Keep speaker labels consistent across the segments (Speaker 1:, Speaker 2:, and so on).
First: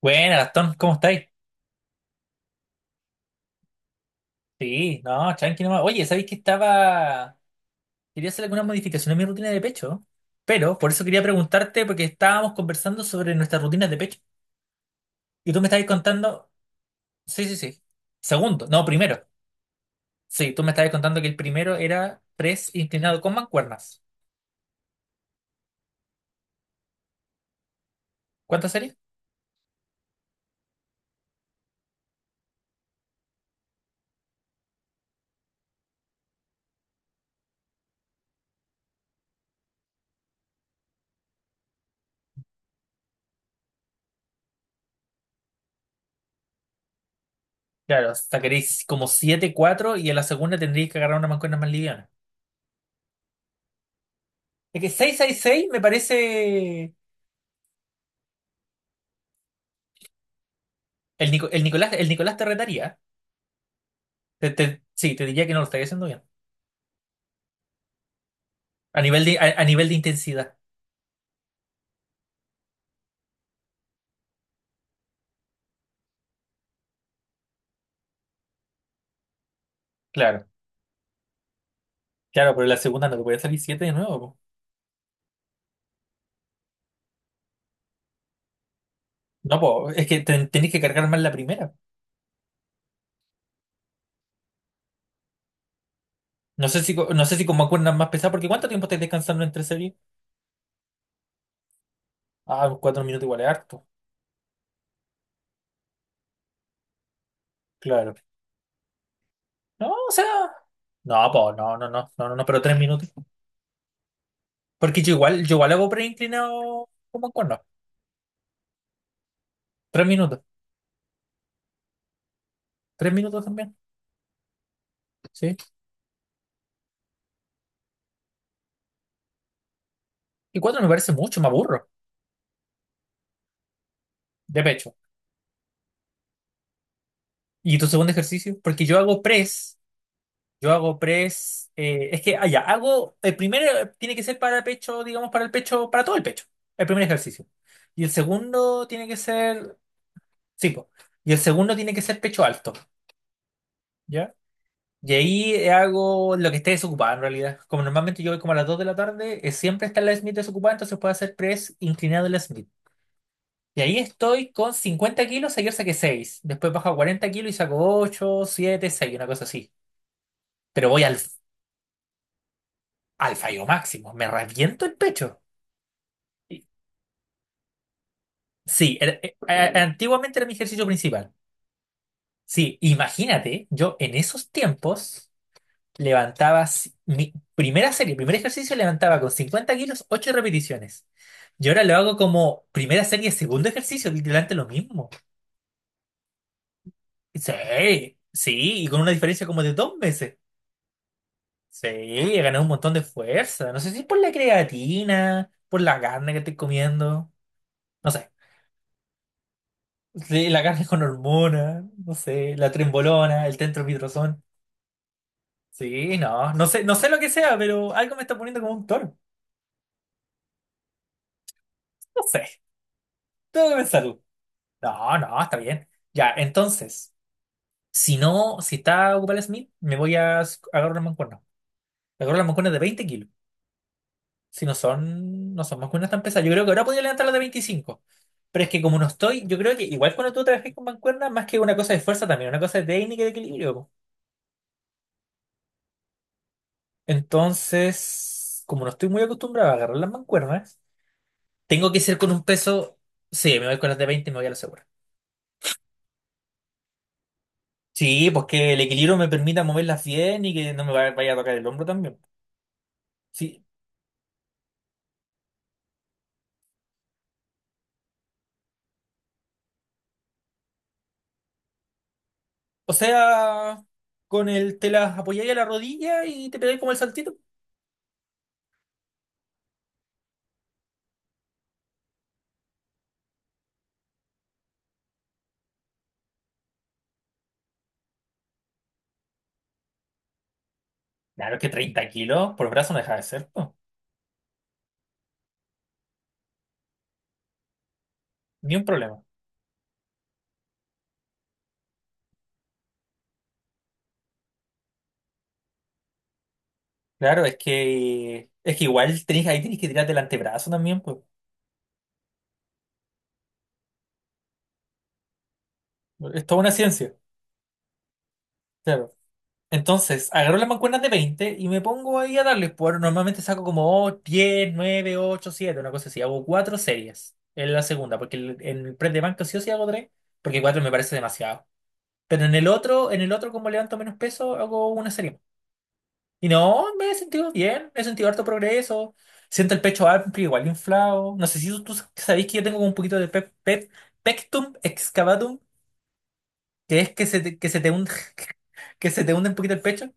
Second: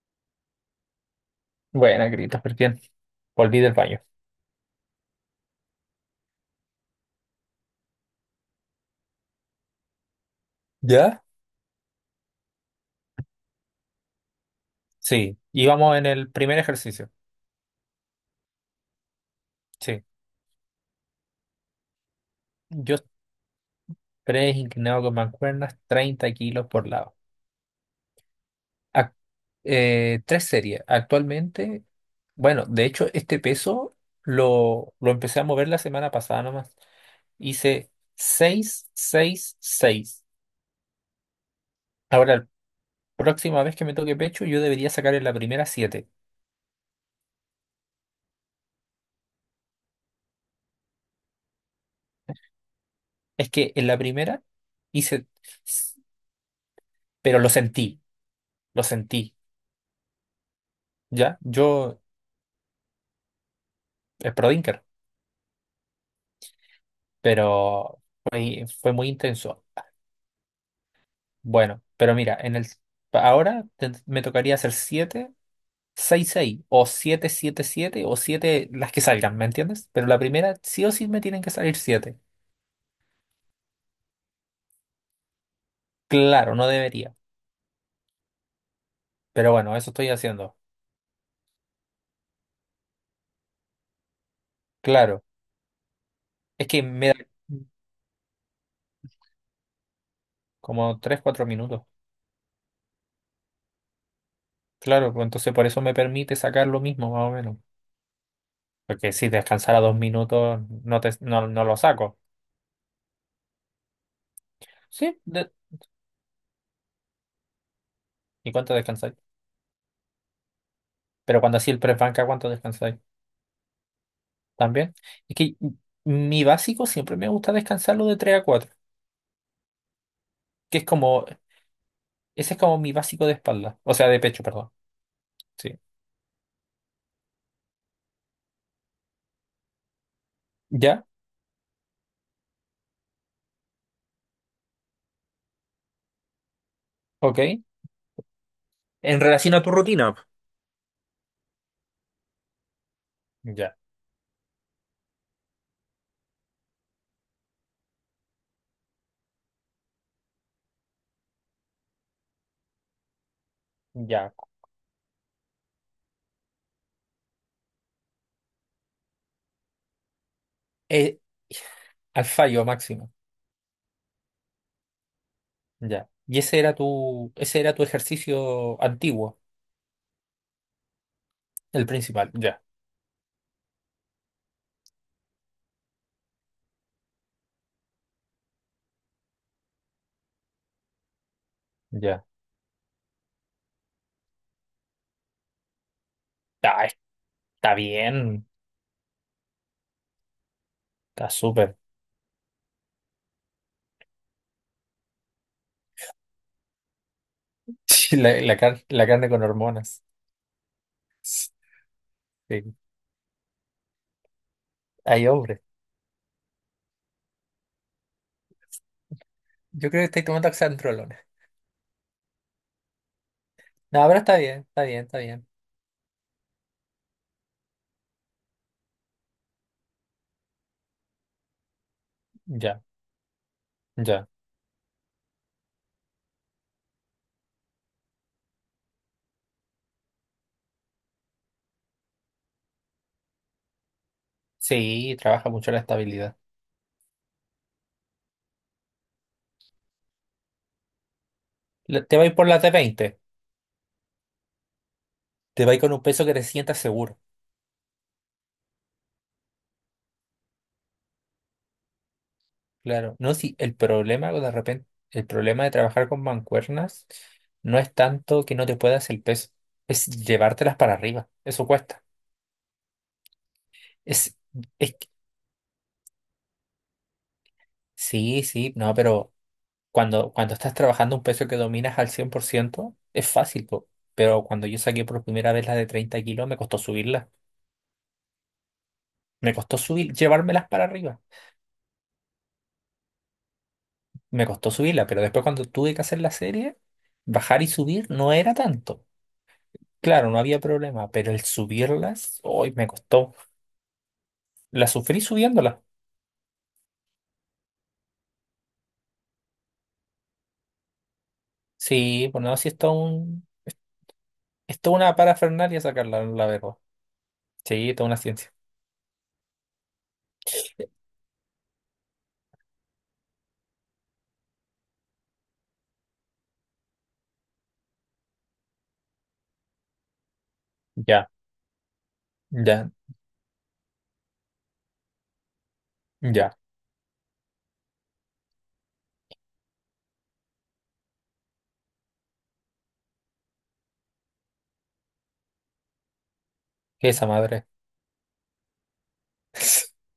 Speaker 1: Bueno, Gastón, ¿cómo estáis?
Speaker 2: Buena, Christopher, bien. Volví del baño.
Speaker 1: Sí, no, tranqui nomás. Oye, ¿sabéis que estaba? Quería hacer alguna modificación a mi rutina de pecho, pero por eso
Speaker 2: ¿Ya?
Speaker 1: quería preguntarte, porque estábamos conversando sobre nuestras rutinas de pecho.
Speaker 2: Sí,
Speaker 1: Y tú me estabas
Speaker 2: íbamos en el
Speaker 1: contando.
Speaker 2: primer ejercicio.
Speaker 1: Sí, sí, sí. Segundo, no, primero.
Speaker 2: Sí,
Speaker 1: Sí, tú me estabas contando que el primero era press
Speaker 2: yo
Speaker 1: inclinado con mancuernas.
Speaker 2: tres inclinado con mancuernas, 30 kilos por lado.
Speaker 1: ¿Cuántas sería?
Speaker 2: Ac- tres series. Actualmente, bueno, de hecho, este peso lo empecé a mover la semana pasada nomás. Hice 6, 6, 6. Ahora, la próxima vez que me toque pecho, yo debería sacar en la primera 7.
Speaker 1: Claro, sacaréis como 7 4 y en la segunda tendríais que agarrar una mancuerna más liviana.
Speaker 2: Es que en la primera
Speaker 1: Es que seis
Speaker 2: hice,
Speaker 1: seis seis me parece.
Speaker 2: pero lo sentí, lo sentí.
Speaker 1: El,
Speaker 2: Ya,
Speaker 1: Nico- el Nicolás,
Speaker 2: yo
Speaker 1: el Nicolás te retaría.
Speaker 2: es pro Dinker,
Speaker 1: Sí, te diría que no lo estaría haciendo bien.
Speaker 2: pero fue
Speaker 1: A
Speaker 2: muy
Speaker 1: nivel de, a,
Speaker 2: intenso.
Speaker 1: a nivel de intensidad.
Speaker 2: Bueno, pero mira, en el ahora me tocaría hacer 7 6 6 o 7 7 7 o 7 las que salgan, ¿me entiendes? Pero la
Speaker 1: Claro,
Speaker 2: primera sí o sí me tienen que salir siete.
Speaker 1: claro, pero la segunda no te puede salir 7 de nuevo, po.
Speaker 2: Claro, no debería, pero
Speaker 1: No,
Speaker 2: bueno,
Speaker 1: po,
Speaker 2: eso
Speaker 1: es
Speaker 2: estoy
Speaker 1: que ten-
Speaker 2: haciendo.
Speaker 1: tenés que cargar más la primera.
Speaker 2: Claro, es
Speaker 1: No sé
Speaker 2: que
Speaker 1: si, co-
Speaker 2: me da
Speaker 1: no sé si como acuerdas más pesado, porque ¿cuánto tiempo estás descansando entre series?
Speaker 2: como 3 4 minutos.
Speaker 1: Ah, 4 minutos igual es harto.
Speaker 2: Claro, pues entonces por eso me permite sacar lo mismo, más o menos.
Speaker 1: Claro.
Speaker 2: Porque si descansara
Speaker 1: No,
Speaker 2: dos
Speaker 1: o sea.
Speaker 2: minutos, no, te,
Speaker 1: No,
Speaker 2: no,
Speaker 1: po,
Speaker 2: no
Speaker 1: no,
Speaker 2: lo
Speaker 1: no, no,
Speaker 2: saco.
Speaker 1: no, no, no, pero tres minutos. Porque yo
Speaker 2: Sí,
Speaker 1: igual,
Speaker 2: de-
Speaker 1: yo igual hago preinclinado como cuerno.
Speaker 2: ¿Y cuánto descansas?
Speaker 1: 3 minutos.
Speaker 2: Pero cuando así el press banca, ¿cuánto descansáis?
Speaker 1: 3 minutos también.
Speaker 2: También. Es
Speaker 1: Sí.
Speaker 2: que mi básico siempre me gusta descansarlo de 3 a cuatro,
Speaker 1: Y
Speaker 2: que
Speaker 1: cuatro
Speaker 2: es
Speaker 1: me parece
Speaker 2: como,
Speaker 1: mucho, me aburro.
Speaker 2: ese es como mi básico de espalda, o sea, de pecho,
Speaker 1: De
Speaker 2: perdón.
Speaker 1: pecho.
Speaker 2: Sí.
Speaker 1: ¿Y tu segundo ejercicio? Porque yo hago press. Yo hago
Speaker 2: ¿Ya?
Speaker 1: press, es que, ah, ya, el primero tiene que ser para pecho, digamos, para el pecho, para todo el pecho, el primer ejercicio.
Speaker 2: Ok.
Speaker 1: Y el segundo tiene
Speaker 2: En
Speaker 1: que
Speaker 2: relación a tu
Speaker 1: ser,
Speaker 2: rutina.
Speaker 1: sí, po, y el segundo tiene que ser pecho alto,
Speaker 2: Ya,
Speaker 1: ¿ya? Y ahí hago lo que esté desocupado en realidad. Como normalmente yo voy como a las 2 de la tarde, siempre está la Smith desocupada, entonces puedo hacer press inclinado en la Smith. Y ahí
Speaker 2: ya.
Speaker 1: estoy con 50 kilos, ayer saqué 6 después bajo a 40 kilos y saco 8, 7, 6, una cosa así. Pero voy al,
Speaker 2: Eh, al fallo máximo.
Speaker 1: al fallo máximo, me reviento el pecho.
Speaker 2: Ya. Y ese era tu ejercicio
Speaker 1: Sí,
Speaker 2: antiguo,
Speaker 1: antiguamente era mi ejercicio principal.
Speaker 2: el principal. Ya,
Speaker 1: Sí, imagínate, yo en esos tiempos mi primera serie, primer ejercicio levantaba con 50 kilos, 8 repeticiones. Y ahora lo hago
Speaker 2: ya.
Speaker 1: como primera serie, segundo ejercicio, literalmente lo mismo.
Speaker 2: Ah, está
Speaker 1: Sí,
Speaker 2: bien.
Speaker 1: sí, y con una diferencia como de 2 meses.
Speaker 2: Está súper.
Speaker 1: Sí, he ganado un montón de fuerza. No sé si es por la creatina, por la carne que estoy comiendo, no sé.
Speaker 2: La carne con hormonas.
Speaker 1: Sí, la carne con
Speaker 2: Sí.
Speaker 1: hormonas, no sé, la trembolona, el tentropidrazón.
Speaker 2: Ay, hombre.
Speaker 1: Sí, no, no sé lo que sea, pero algo me está poniendo como un toro.
Speaker 2: Yo creo que estoy tomando oxandrolona.
Speaker 1: No sé, tengo que
Speaker 2: No, pero
Speaker 1: pensarlo.
Speaker 2: está bien, está bien,
Speaker 1: No,
Speaker 2: está
Speaker 1: no,
Speaker 2: bien.
Speaker 1: está bien. Ya, entonces, si no, si está ocupado el Smith, me voy a agarrar una mancuerna. Me agarro las mancuernas de
Speaker 2: Ya,
Speaker 1: 20 kilos.
Speaker 2: ya.
Speaker 1: Si no son mancuernas tan pesadas. Yo creo que ahora podría levantar las de 25. Pero es que como no estoy, yo creo que igual cuando tú trabajas con mancuernas, más que una cosa de fuerza también, una cosa de técnica y de equilibrio, po.
Speaker 2: Sí, trabaja mucho la estabilidad.
Speaker 1: Entonces, como no estoy muy acostumbrado a agarrar las mancuernas, tengo que
Speaker 2: Te
Speaker 1: ser
Speaker 2: va a
Speaker 1: con
Speaker 2: ir
Speaker 1: un
Speaker 2: por la t
Speaker 1: peso.
Speaker 2: veinte.
Speaker 1: Sí, me voy con las de 20 y me voy a la segura.
Speaker 2: Te va con un peso que te sientas seguro.
Speaker 1: Sí, pues que el equilibrio me permita moverlas bien y que no me vaya a tocar el hombro también.
Speaker 2: Claro. No, si
Speaker 1: Sí,
Speaker 2: el problema de repente, el problema de trabajar con mancuernas no es tanto que no te puedas el peso, es llevártelas para arriba. Eso cuesta.
Speaker 1: o sea,
Speaker 2: Es,
Speaker 1: con el te
Speaker 2: es que-
Speaker 1: las apoyáis a la rodilla y te pegáis como el saltito.
Speaker 2: sí, sí, no, pero cuando estás trabajando un peso que dominas al 100 por ciento es fácil, po. Pero cuando yo saqué por primera vez la de 30 kilos, me costó subirla. Me costó subir, llevármelas para arriba.
Speaker 1: Claro, es que 30 kilos por brazo no deja de ser, pues.
Speaker 2: Me costó subirlas, pero después cuando tuve que hacer la serie, bajar y subir no era
Speaker 1: Ni un
Speaker 2: tanto.
Speaker 1: problema.
Speaker 2: Claro, no había problema, pero el subirlas, hoy me costó. La sufrí subiéndolas.
Speaker 1: Claro, es que igual tenés, ahí tenés que tirarte el antebrazo también, pues.
Speaker 2: Sí, bueno, así es todo un, es toda una parafernalia sacarla,
Speaker 1: Es
Speaker 2: la
Speaker 1: toda una
Speaker 2: verdad.
Speaker 1: ciencia.
Speaker 2: Sí, toda una ciencia.
Speaker 1: Claro. Entonces, agarro las mancuernas de 20 y me pongo ahí a darle. Normalmente saco como oh, 10, 9, 8, 7, una cosa así. Hago cuatro series en la segunda, porque en el press de banca sí o sí hago tres, porque cuatro me parece
Speaker 2: Ya,
Speaker 1: demasiado. Pero en el
Speaker 2: ya,
Speaker 1: otro, en el otro, como levanto menos peso, hago una serie más. Y
Speaker 2: ya.
Speaker 1: no, me he sentido bien, he sentido harto progreso. Siento el pecho amplio, igual inflado. No sé si tú sabéis que yo tengo como un poquito de pectum excavatum, que
Speaker 2: ¿Qué
Speaker 1: es
Speaker 2: es
Speaker 1: que
Speaker 2: esa
Speaker 1: se te-
Speaker 2: madre?
Speaker 1: que se te hunde, que se te hunde un poquito el pecho.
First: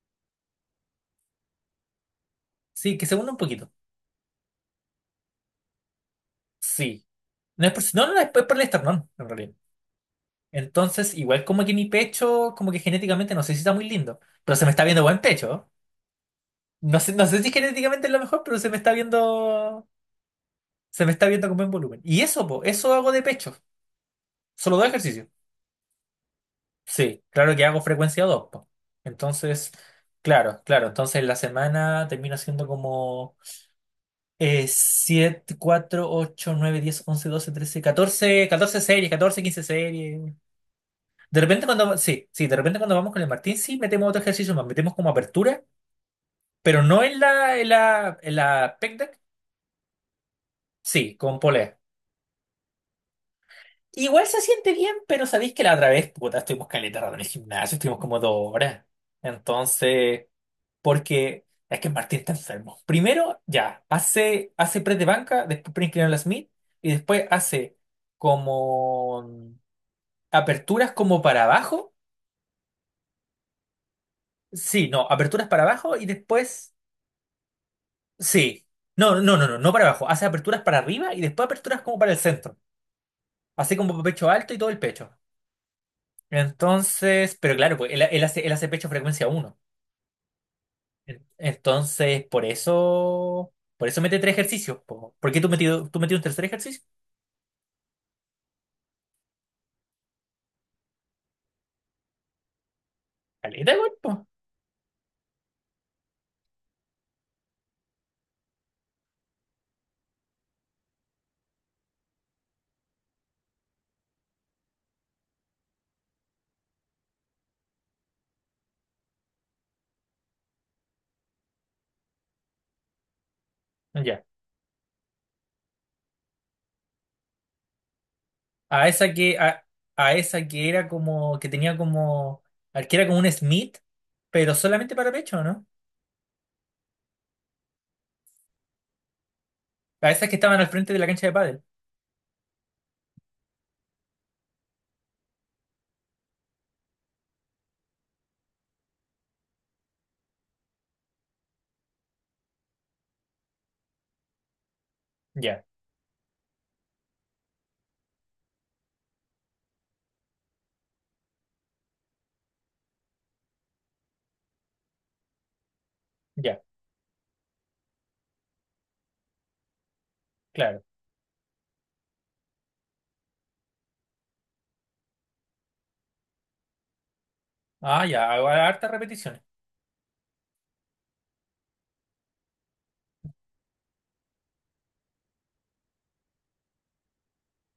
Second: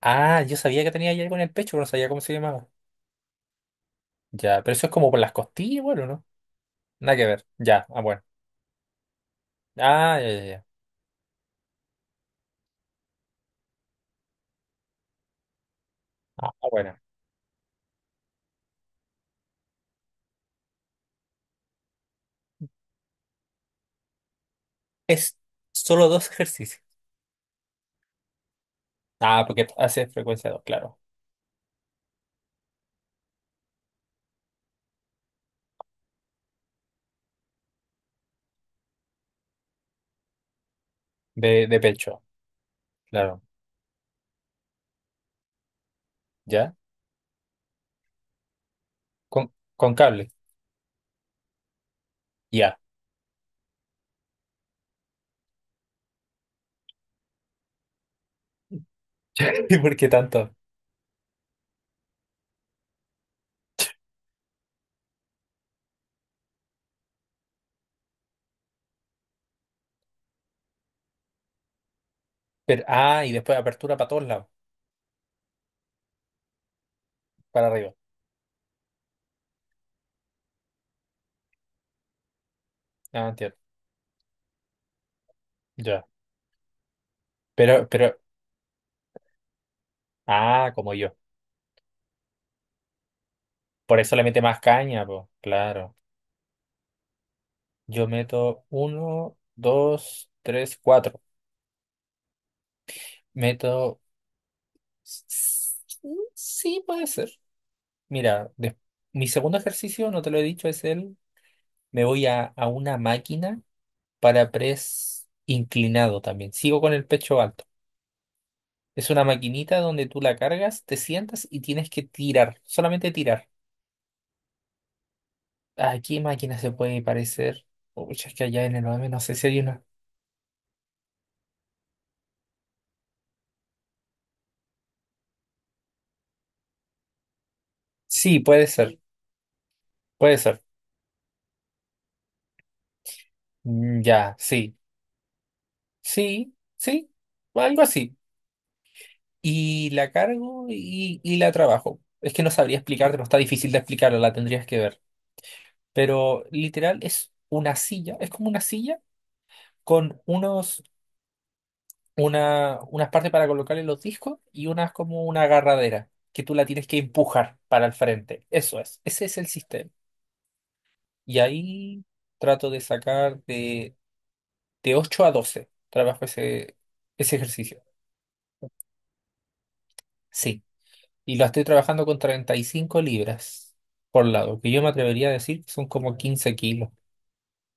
Speaker 2: Ah, yo sabía que tenía ahí algo en el pecho, pero no sabía cómo se llamaba.
Speaker 1: Sí, que se hunde un poquito.
Speaker 2: Ya, pero eso es como por las costillas, bueno, ¿no?
Speaker 1: Sí.
Speaker 2: Nada que ver.
Speaker 1: No es por,
Speaker 2: Ya, ah,
Speaker 1: no, no, no,
Speaker 2: bueno.
Speaker 1: es por el esternón, en realidad.
Speaker 2: Ah, ya, ya, ya.
Speaker 1: Entonces, igual como que mi pecho, como que genéticamente, no sé si está muy lindo, pero se me está viendo buen pecho.
Speaker 2: Ah, bueno.
Speaker 1: No sé si genéticamente es lo mejor, pero se me está viendo con buen volumen. Y eso, po, eso hago de pecho. Solo dos ejercicios.
Speaker 2: Es solo dos ejercicios.
Speaker 1: Sí, claro que hago frecuencia dos, po.
Speaker 2: Ah, porque
Speaker 1: Entonces,
Speaker 2: hace frecuencia
Speaker 1: claro,
Speaker 2: 2,
Speaker 1: claro.
Speaker 2: claro.
Speaker 1: Entonces, la semana termino haciendo como 7, 4, 8, 9, 10, 11, 12, 13, 14 14 series, 14 15 series. De repente
Speaker 2: De
Speaker 1: cuando,
Speaker 2: pecho,
Speaker 1: sí, sí, de repente cuando vamos con el
Speaker 2: claro.
Speaker 1: Martín, sí metemos otro ejercicio más, metemos como apertura,
Speaker 2: ¿Ya?
Speaker 1: pero no en la pec deck,
Speaker 2: Con cable.
Speaker 1: sí, con polea.
Speaker 2: Ya.
Speaker 1: Igual se siente bien, pero sabéis que la otra vez, puta, estuvimos caleta rato en el gimnasio, estuvimos como 2 horas.
Speaker 2: ¿Y por qué
Speaker 1: Entonces,
Speaker 2: tanto?
Speaker 1: porque es que Martín está enfermo. Primero, ya, hace press de banca, después pre inclinado en la Smith, y después hace como aperturas como para abajo.
Speaker 2: Pero, ah, y después apertura para todos lados,
Speaker 1: Sí, no, aperturas para abajo y después.
Speaker 2: para arriba.
Speaker 1: Sí. No, no, no, no, no para abajo. Hace aperturas para arriba y después aperturas como para el centro.
Speaker 2: Ah, entiendo.
Speaker 1: Así como pecho alto y todo el pecho.
Speaker 2: Ya.
Speaker 1: Entonces, pero claro, pues él,
Speaker 2: Pero,
Speaker 1: él hace, él hace pecho frecuencia uno.
Speaker 2: ah, como yo.
Speaker 1: Entonces, por eso, por
Speaker 2: Por
Speaker 1: eso
Speaker 2: eso
Speaker 1: mete
Speaker 2: le
Speaker 1: tres
Speaker 2: mete más
Speaker 1: ejercicios,
Speaker 2: caña,
Speaker 1: po.
Speaker 2: pues.
Speaker 1: ¿Por qué tú metido,
Speaker 2: Claro.
Speaker 1: tú metido un tercer ejercicio?
Speaker 2: Yo meto uno, dos, tres, cuatro.
Speaker 1: Caleta igual,
Speaker 2: Meto.
Speaker 1: po.
Speaker 2: s- Sí, puede ser. Mira, des- mi segundo ejercicio, no te lo he dicho, es el. Me voy a una máquina para press inclinado también. Sigo con el pecho alto. Es una maquinita donde tú la cargas, te sientas y tienes que tirar, solamente tirar.
Speaker 1: Ya.
Speaker 2: ¿A qué máquina se puede parecer? Uy, es que allá en el
Speaker 1: A
Speaker 2: 9
Speaker 1: esa
Speaker 2: no sé
Speaker 1: que,
Speaker 2: si hay
Speaker 1: a,
Speaker 2: una.
Speaker 1: a esa que era como, que tenía como, al que era como un Smith, pero solamente para pecho, ¿no?
Speaker 2: Sí, puede ser,
Speaker 1: A esas que
Speaker 2: puede
Speaker 1: estaban
Speaker 2: ser.
Speaker 1: al frente de la cancha de pádel.
Speaker 2: Mm, ya, sí, sí, sí, o algo así. Y la cargo y la trabajo. Es que no sabría explicarte, no está difícil de explicarla, la tendrías que ver.
Speaker 1: Ya,
Speaker 2: Pero literal es una silla, es como una silla con unos una, unas partes para colocarle los discos y unas como una agarradera que tú
Speaker 1: ya,
Speaker 2: la tienes que empujar para el frente. Eso es, ese es el sistema.
Speaker 1: claro.
Speaker 2: Y ahí trato de de 8 a 12 trabajo ese ejercicio.
Speaker 1: Ah, ya, hago hartas repeticiones.
Speaker 2: Sí, y lo estoy trabajando con 35 libras por lado, que yo me atrevería a decir que son como 15 kilos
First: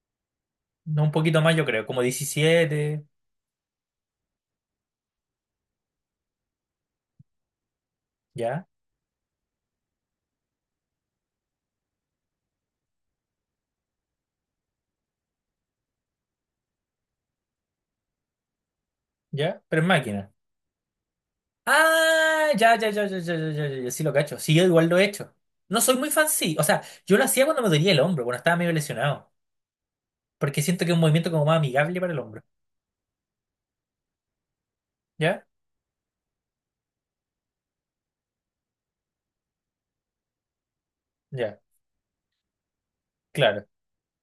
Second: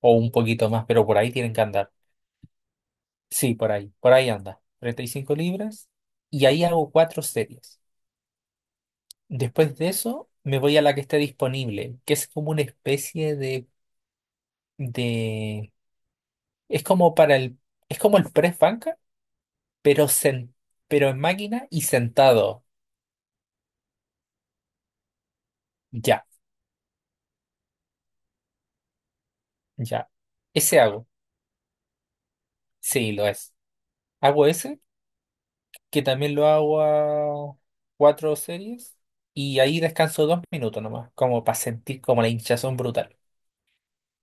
Speaker 2: o un poquito más,
Speaker 1: No,
Speaker 2: pero
Speaker 1: un
Speaker 2: por ahí
Speaker 1: poquito
Speaker 2: tienen
Speaker 1: más,
Speaker 2: que
Speaker 1: yo creo,
Speaker 2: andar.
Speaker 1: como 17.
Speaker 2: Sí, por ahí anda. 35 libras y ahí hago cuatro series.
Speaker 1: Ya,
Speaker 2: Después de eso, me voy a la que esté disponible, que es como una especie de, es como para es como el press banca,
Speaker 1: ya, pero es
Speaker 2: pero
Speaker 1: máquina.
Speaker 2: pero en máquina y
Speaker 1: Ah,
Speaker 2: sentado.
Speaker 1: ya, ya, ya, ya, ya, ya, ya, ya, ya, sí lo cacho. Sí, yo igual lo he hecho. No soy muy
Speaker 2: Ya,
Speaker 1: fan, sí. O sea, yo lo hacía cuando me dolía el hombro, cuando estaba medio lesionado.
Speaker 2: ya.
Speaker 1: Porque
Speaker 2: Ese
Speaker 1: siento que es un
Speaker 2: hago.
Speaker 1: movimiento como más amigable para el hombro.
Speaker 2: Sí, lo es. Hago ese,
Speaker 1: ¿Ya?
Speaker 2: que también lo hago a cuatro series, y ahí descanso dos minutos nomás, como para
Speaker 1: Ya,
Speaker 2: sentir como la hinchazón brutal.
Speaker 1: claro.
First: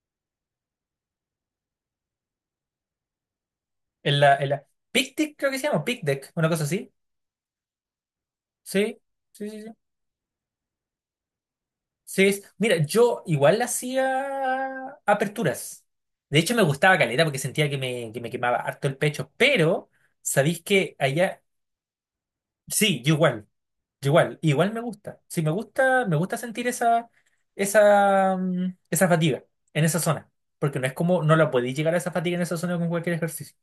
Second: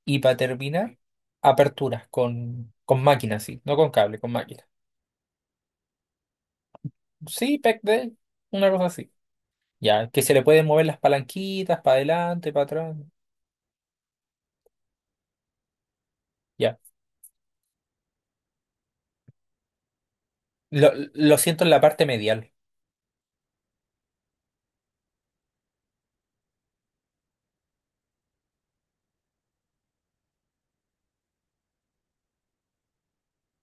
Speaker 2: Y para terminar, aperturas con máquina, sí, no con cable, con máquina.
Speaker 1: Pick deck creo que se llama, pick deck, una cosa así.
Speaker 2: Sí, pec de, una cosa
Speaker 1: Sí,
Speaker 2: así.
Speaker 1: sí, sí, sí.
Speaker 2: Ya, que se le pueden mover las palanquitas para
Speaker 1: Sí,
Speaker 2: adelante, para
Speaker 1: Mira,
Speaker 2: atrás.
Speaker 1: yo igual hacía aperturas. De hecho, me
Speaker 2: Ya.
Speaker 1: gustaba caleta porque sentía que me quemaba harto el pecho, pero. ¿Sabéis que
Speaker 2: Lo
Speaker 1: allá?
Speaker 2: siento en la parte medial.
Speaker 1: Sí, igual me gusta. Sí, me gusta sentir esa fatiga en esa zona. Porque no es como, no la podéis llegar a esa fatiga en esa zona con cualquier ejercicio.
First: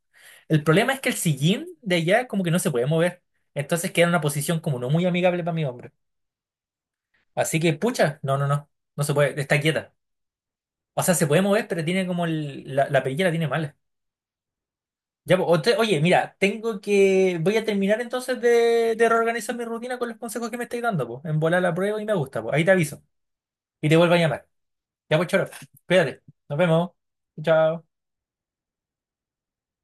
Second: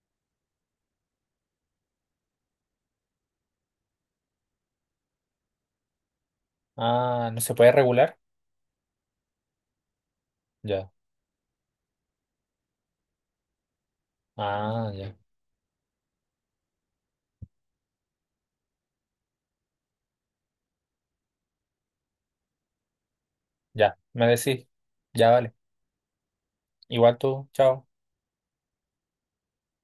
Speaker 1: El problema es que el sillín de allá como que no se puede mover. Entonces queda en una posición como no muy amigable para mi hombro.
Speaker 2: Ah, ¿no se
Speaker 1: Así
Speaker 2: puede
Speaker 1: que, pucha,
Speaker 2: regular?
Speaker 1: no, no, no, no se puede, está quieta.
Speaker 2: Ya.
Speaker 1: O sea, se puede mover, pero tiene como la perilla la tiene mala.
Speaker 2: Ah, ya.
Speaker 1: Ya, po, oye, mira, tengo que. Voy a terminar entonces de reorganizar mi rutina con los consejos que me estáis dando, pues. En volar la prueba y me gusta, pues. Ahí te aviso. Y te
Speaker 2: Ya.
Speaker 1: vuelvo a
Speaker 2: Me
Speaker 1: llamar.
Speaker 2: decís.
Speaker 1: Ya, pues,
Speaker 2: Ya
Speaker 1: choro.
Speaker 2: vale.
Speaker 1: Cuídate. Nos vemos.
Speaker 2: Igual tú.
Speaker 1: Chao.
Speaker 2: Chao.